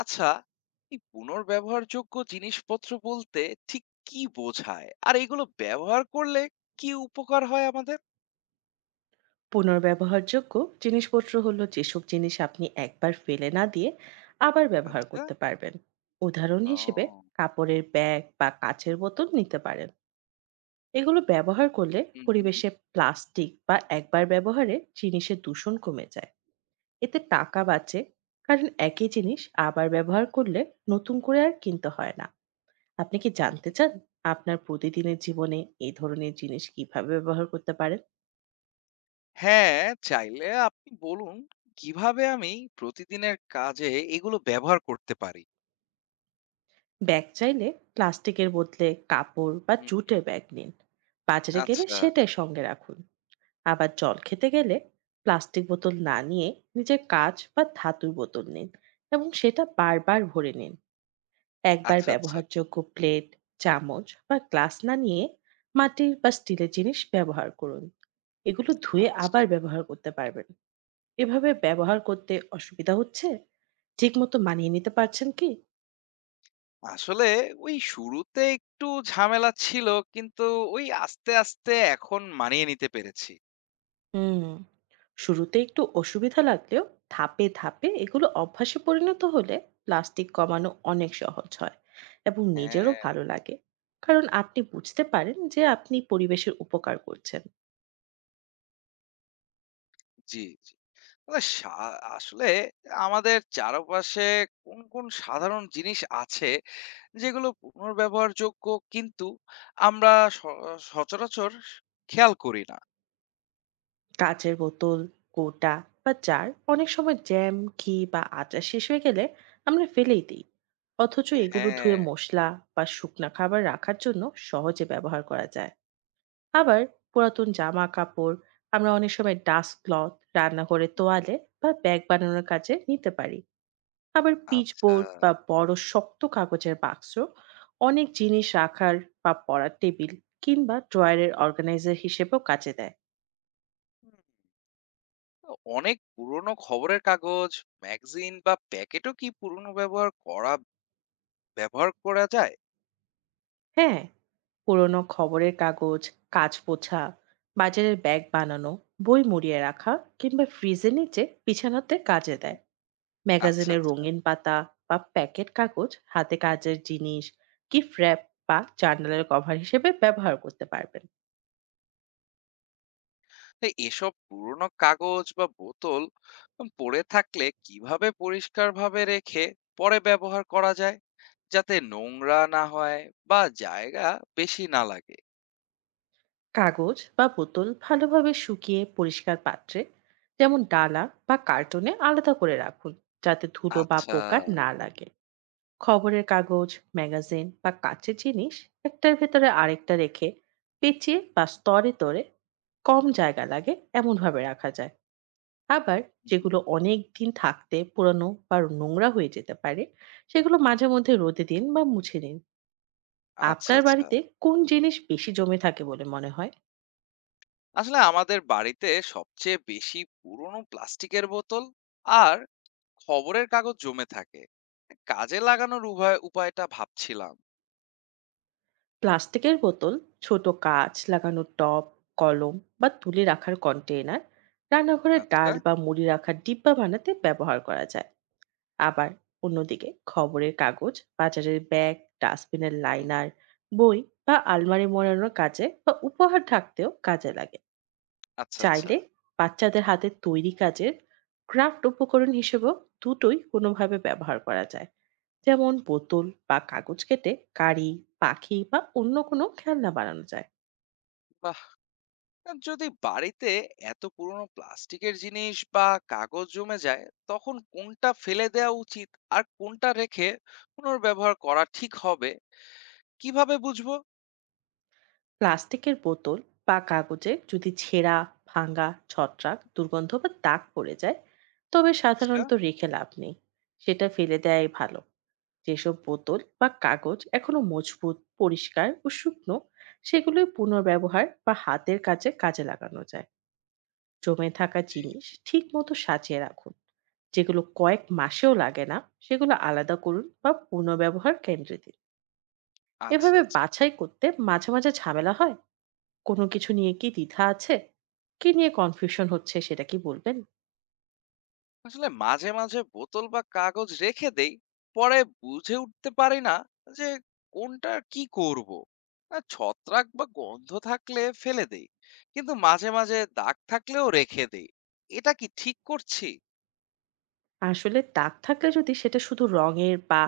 আচ্ছা, এই পুনর্ব্যবহারযোগ্য জিনিসপত্র বলতে ঠিক কি বোঝায়? আর এগুলো ব্যবহার করলে কি উপকার হয় আমাদের? পুনর্ব্যবহারযোগ্য জিনিসপত্র হলো যেসব জিনিস আপনি একবার ফেলে না দিয়ে আবার ব্যবহার আচ্ছা। করতে পারবেন। উদাহরণ হিসেবে ও কাপড়ের ব্যাগ বা কাচের বোতল নিতে পারেন। এগুলো ব্যবহার করলে হুম, হুম, পরিবেশে প্লাস্টিক বা একবার ব্যবহারে জিনিসের দূষণ কমে যায়। এতে টাকা বাঁচে, কারণ একই জিনিস আবার ব্যবহার করলে নতুন করে আর কিনতে হয় না। আপনি কি হুম, জানতে হুম। চান আপনার প্রতিদিনের জীবনে এই ধরনের জিনিস কিভাবে ব্যবহার করতে পারেন? হ্যাঁ, চাইলে আপনি বলুন কিভাবে আমি প্রতিদিনের কাজে এগুলো ব্যবহার করতে পারি? ব্যাগ চাইলে প্লাস্টিকের বদলে কাপড় বা হুম, হুম। জুটের ব্যাগ নিন। বাজারে গেলে আচ্ছা, সেটাই সঙ্গে রাখুন। আবার জল খেতে গেলে প্লাস্টিক বোতল না নিয়ে নিজের কাঁচ বা ধাতুর বোতল নিন, এবং সেটা বারবার ভরে নিন। একবার আচ্ছা, আচ্ছা, ব্যবহারযোগ্য প্লেট, চামচ বা গ্লাস না নিয়ে মাটির বা স্টিলের জিনিস ব্যবহার করুন। এগুলো ধুয়ে আচ্ছা। আবার ব্যবহার করতে পারবেন। হুম, এভাবে হুম। ব্যবহার করতে অসুবিধা হচ্ছে? ঠিকমতো মানিয়ে নিতে পারছেন কি? আসলে ওই শুরুতে একটু ঝামেলা ছিল, কিন্তু ওই আস্তে, আস্তে এখন মানিয়ে নিতে পেরেছি। হুম। শুরুতে একটু অসুবিধা লাগলেও ধাপে ধাপে এগুলো অভ্যাসে পরিণত হলে প্লাস্টিক কমানো অনেক সহজ হয়, এবং নিজেরও হ্যাঁ, ভালো লাগে, কারণ আপনি বুঝতে পারেন যে আপনি পরিবেশের উপকার করছেন। জি, জি। আসলে আসলে আমাদের চারপাশে কোন, কোন সাধারণ জিনিস আছে যেগুলো পুনর্ব্যবহারযোগ্য, কিন্তু আমরা স সচরাচর খেয়াল করি না? কাঁচের বোতল, কোটা বা জার অনেক সময় জ্যাম, ঘি বা আচার শেষ হয়ে গেলে আমরা ফেলেই দিই, অথচ এগুলো ধুয়ে হ্যাঁ, মশলা বা শুকনা খাবার রাখার জন্য সহজে ব্যবহার করা যায়। আবার পুরাতন জামা কাপড় আমরা অনেক সময় ডাস্ট ক্লথ, রান্নাঘরের তোয়ালে বা ব্যাগ বানানোর কাজে নিতে পারি। আবার পিচ আচ্ছা। বোর্ড বা বড় শক্ত কাগজের বাক্স অনেক জিনিস রাখার বা পড়ার টেবিল কিংবা ড্রয়ারের অর্গানাইজার হিসেবেও কাজে দেয়। হুম, অনেক পুরনো খবরের কাগজ, ম্যাগাজিন বা প্যাকেটও কি পুনর্ব্যবহার করা ব্যবহার করা যায়? হ্যাঁ, পুরনো খবরের কাগজ কাজ পোছা, বাজারের ব্যাগ বানানো, বই মুড়িয়ে রাখা, কিংবা ফ্রিজের নিচে বিছানাতে কাজে দেয়। হুম, আচ্ছা, ম্যাগাজিনের আচ্ছা। রঙিন পাতা বা প্যাকেট কাগজ হাতে কাজের জিনিস, গিফট র্যাপ বা জার্নালের কভার হিসেবে ব্যবহার করতে পারবেন। তো এসব পুরনো কাগজ বা বোতল পড়ে থাকলে কিভাবে পরিষ্কারভাবে রেখে পরে ব্যবহার করা যায়? যাতে নোংরা না হয় বা জায়গা বেশি না লাগে। কাগজ বা বোতল ভালোভাবে শুকিয়ে পরিষ্কার পাত্রে, যেমন ডালা বা কার্টুনে আলাদা করে রাখুন, যাতে ধুলো বা আচ্ছা। পোকা না লাগে। খবরের কাগজ, ম্যাগাজিন বা কাচের জিনিস একটার ভেতরে আরেকটা রেখে, পেঁচিয়ে বা স্তরে তরে কম জায়গা লাগে এমনভাবে রাখা যায়। আবার যেগুলো অনেক দিন থাকতে পুরানো বা নোংরা হয়ে যেতে পারে, সেগুলো মাঝে মধ্যে রোদে দিন বা মুছে নিন। আচ্ছা, আপনার আচ্ছা। বাড়িতে কোন জিনিস বেশি জমে থাকে বলে মনে হয়? আসলে আমাদের বাড়িতে সবচেয়ে বেশি পুরনো প্লাস্টিকের বোতল আর খবরের কাগজ জমে থাকে। কাজে লাগানোর উভয় উপায়টা ভাবছিলাম। প্লাস্টিকের বোতল ছোট কাঁচ লাগানো টব, কলম বা তুলে রাখার কন্টেইনার, রান্নাঘরে ডাল আচ্ছা। বা মুড়ি রাখার ডিব্বা বানাতে ব্যবহার করা যায়। আবার অন্যদিকে খবরের কাগজ বাজারের ব্যাগ, ডাস্টবিনের হুম, হুম। লাইনার, বই বা আলমারি মোড়ানোর কাজে বা উপহার থাকতেও কাজে লাগে। আচ্ছা, আচ্ছা। চাইলে বাচ্চাদের হাতের তৈরি কাজের ক্রাফট উপকরণ হিসেবেও দুটোই কোনোভাবে ব্যবহার করা যায়। যেমন বোতল বা কাগজ কেটে গাড়ি, পাখি বা অন্য কোনো খেলনা বানানো যায়। বাহ! আর যদি বাড়িতে এত পুরনো প্লাস্টিকের জিনিস বা কাগজ জমে যায়, তখন কোনটা ফেলে দেওয়া উচিত আর কোনটা রেখে পুনর্ব্যবহার করা ঠিক হবে, কিভাবে বুঝবো? প্লাস্টিকের বোতল বা কাগজে যদি ছেঁড়া, ভাঙা, ছত্রাক, দুর্গন্ধ বা দাগ পড়ে যায়, তবে আচ্ছা, সাধারণত রেখে লাভ নেই, সেটা ফেলে দেয়াই ভালো। যেসব বোতল বা কাগজ এখনো মজবুত, পরিষ্কার ও শুকনো, সেগুলোই পুনর্ব্যবহার বা হাতের কাজে কাজে লাগানো যায়। জমে থাকা জি, জিনিস জি। ঠিকমতো সাজিয়ে রাখুন। যেগুলো কয়েক মাসেও লাগে না, সেগুলো আলাদা করুন বা পুনর্ব্যবহার কেন্দ্রে দিন। আচ্ছা, এভাবে আচ্ছা। বাছাই করতে মাঝে মাঝে ঝামেলা হয়। কোনো কিছু নিয়ে কি দ্বিধা আছে? কি নিয়ে কনফিউশন হচ্ছে সেটা কি বলবেন? আসলে মাঝে, মাঝে বোতল বা কাগজ রেখে দেই। পরে বুঝে উঠতে পারি না যে কোনটা কি করব। ছত্রাক বা গন্ধ থাকলে ফেলে দেই। কিন্তু মাঝে, মাঝে দাগ থাকলেও রেখে দেই। এটা কি ঠিক করছি? আসলে দাগ থাকলে যদি সেটা শুধু রঙের বা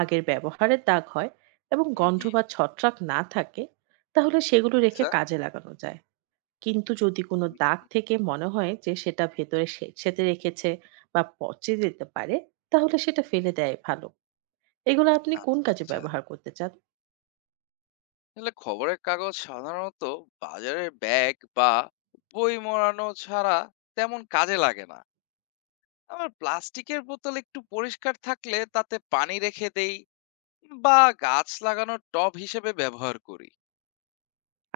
আগের ব্যবহারের দাগ হয়, এবং হুম, গন্ধ হুম। বা ছত্রাক না থাকে, তাহলে সেগুলো রেখে আচ্ছা। কাজে লাগানো যায়। কিন্তু যদি কোনো হুম, দাগ হুম। থেকে মনে হয় যে সেটা ভেতরে সেঁতে রেখেছে বা পচে যেতে পারে, তাহলে সেটা ফেলে দেয় ভালো। এগুলো আপনি কোন আচ্ছা, কাজে আচ্ছা। ব্যবহার করতে চান? তাহলে খবরের কাগজ সাধারণত বাজারের ব্যাগ বা বই মোড়ানো ছাড়া তেমন কাজে লাগে না। আবার প্লাস্টিকের বোতল একটু পরিষ্কার থাকলে তাতে পানি রেখে দেই বা গাছ লাগানোর টব হিসেবে ব্যবহার করি।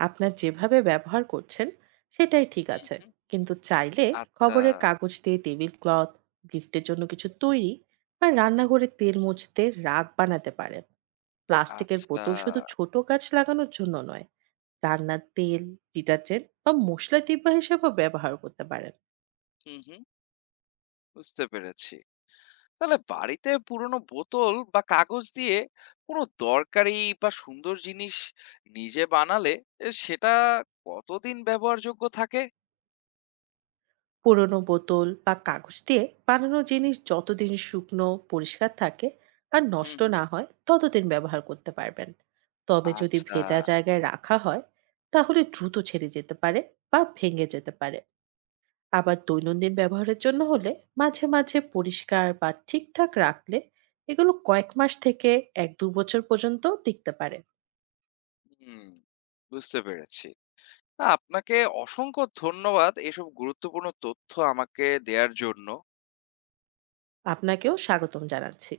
আপনার যেভাবে ব্যবহার করছেন সেটাই ঠিক হুম, আছে। হুম। কিন্তু চাইলে আচ্ছা। খবরের কাগজ দিয়ে টেবিল ক্লথ, গিফটের জন্য কিছু তৈরি, বা হুম, রান্নাঘরে হুম। তেল মুছতে রাগ বানাতে পারে। প্লাস্টিকের আচ্ছা। বোতল শুধু ছোট গাছ লাগানোর জন্য নয়, রান্নার তেল, ডিটারজেন্ট বা মশলা ডিব্বা হিসেবেও ব্যবহার করতে পারেন। হুম, হুম। বুঝতে পেরেছি। তাহলে বাড়িতে পুরনো বোতল বা কাগজ দিয়ে কোনো দরকারি বা সুন্দর জিনিস নিজে বানালে সেটা কতদিন ব্যবহারযোগ্য থাকে? পুরোনো বোতল বা কাগজ দিয়ে বানানো জিনিস যতদিন শুকনো, পরিষ্কার থাকে আর হুম, নষ্ট না হুম। হয়, ততদিন ব্যবহার করতে পারবেন। তবে যদি আচ্ছা। ভেজা জায়গায় রাখা হয়, তাহলে দ্রুত ছেড়ে যেতে পারে বা ভেঙে যেতে পারে। আবার দৈনন্দিন ব্যবহারের জন্য হলে, মাঝে মাঝে পরিষ্কার বা ঠিকঠাক রাখলে, এগুলো কয়েক মাস থেকে 1-2 বছর পর্যন্ত টিকতে পারে। হুম, বুঝতে পেরেছি। না, আপনাকে অসংখ্য ধন্যবাদ এসব গুরুত্বপূর্ণ তথ্য আমাকে দেয়ার জন্য। আপনাকেও স্বাগতম জানাচ্ছি।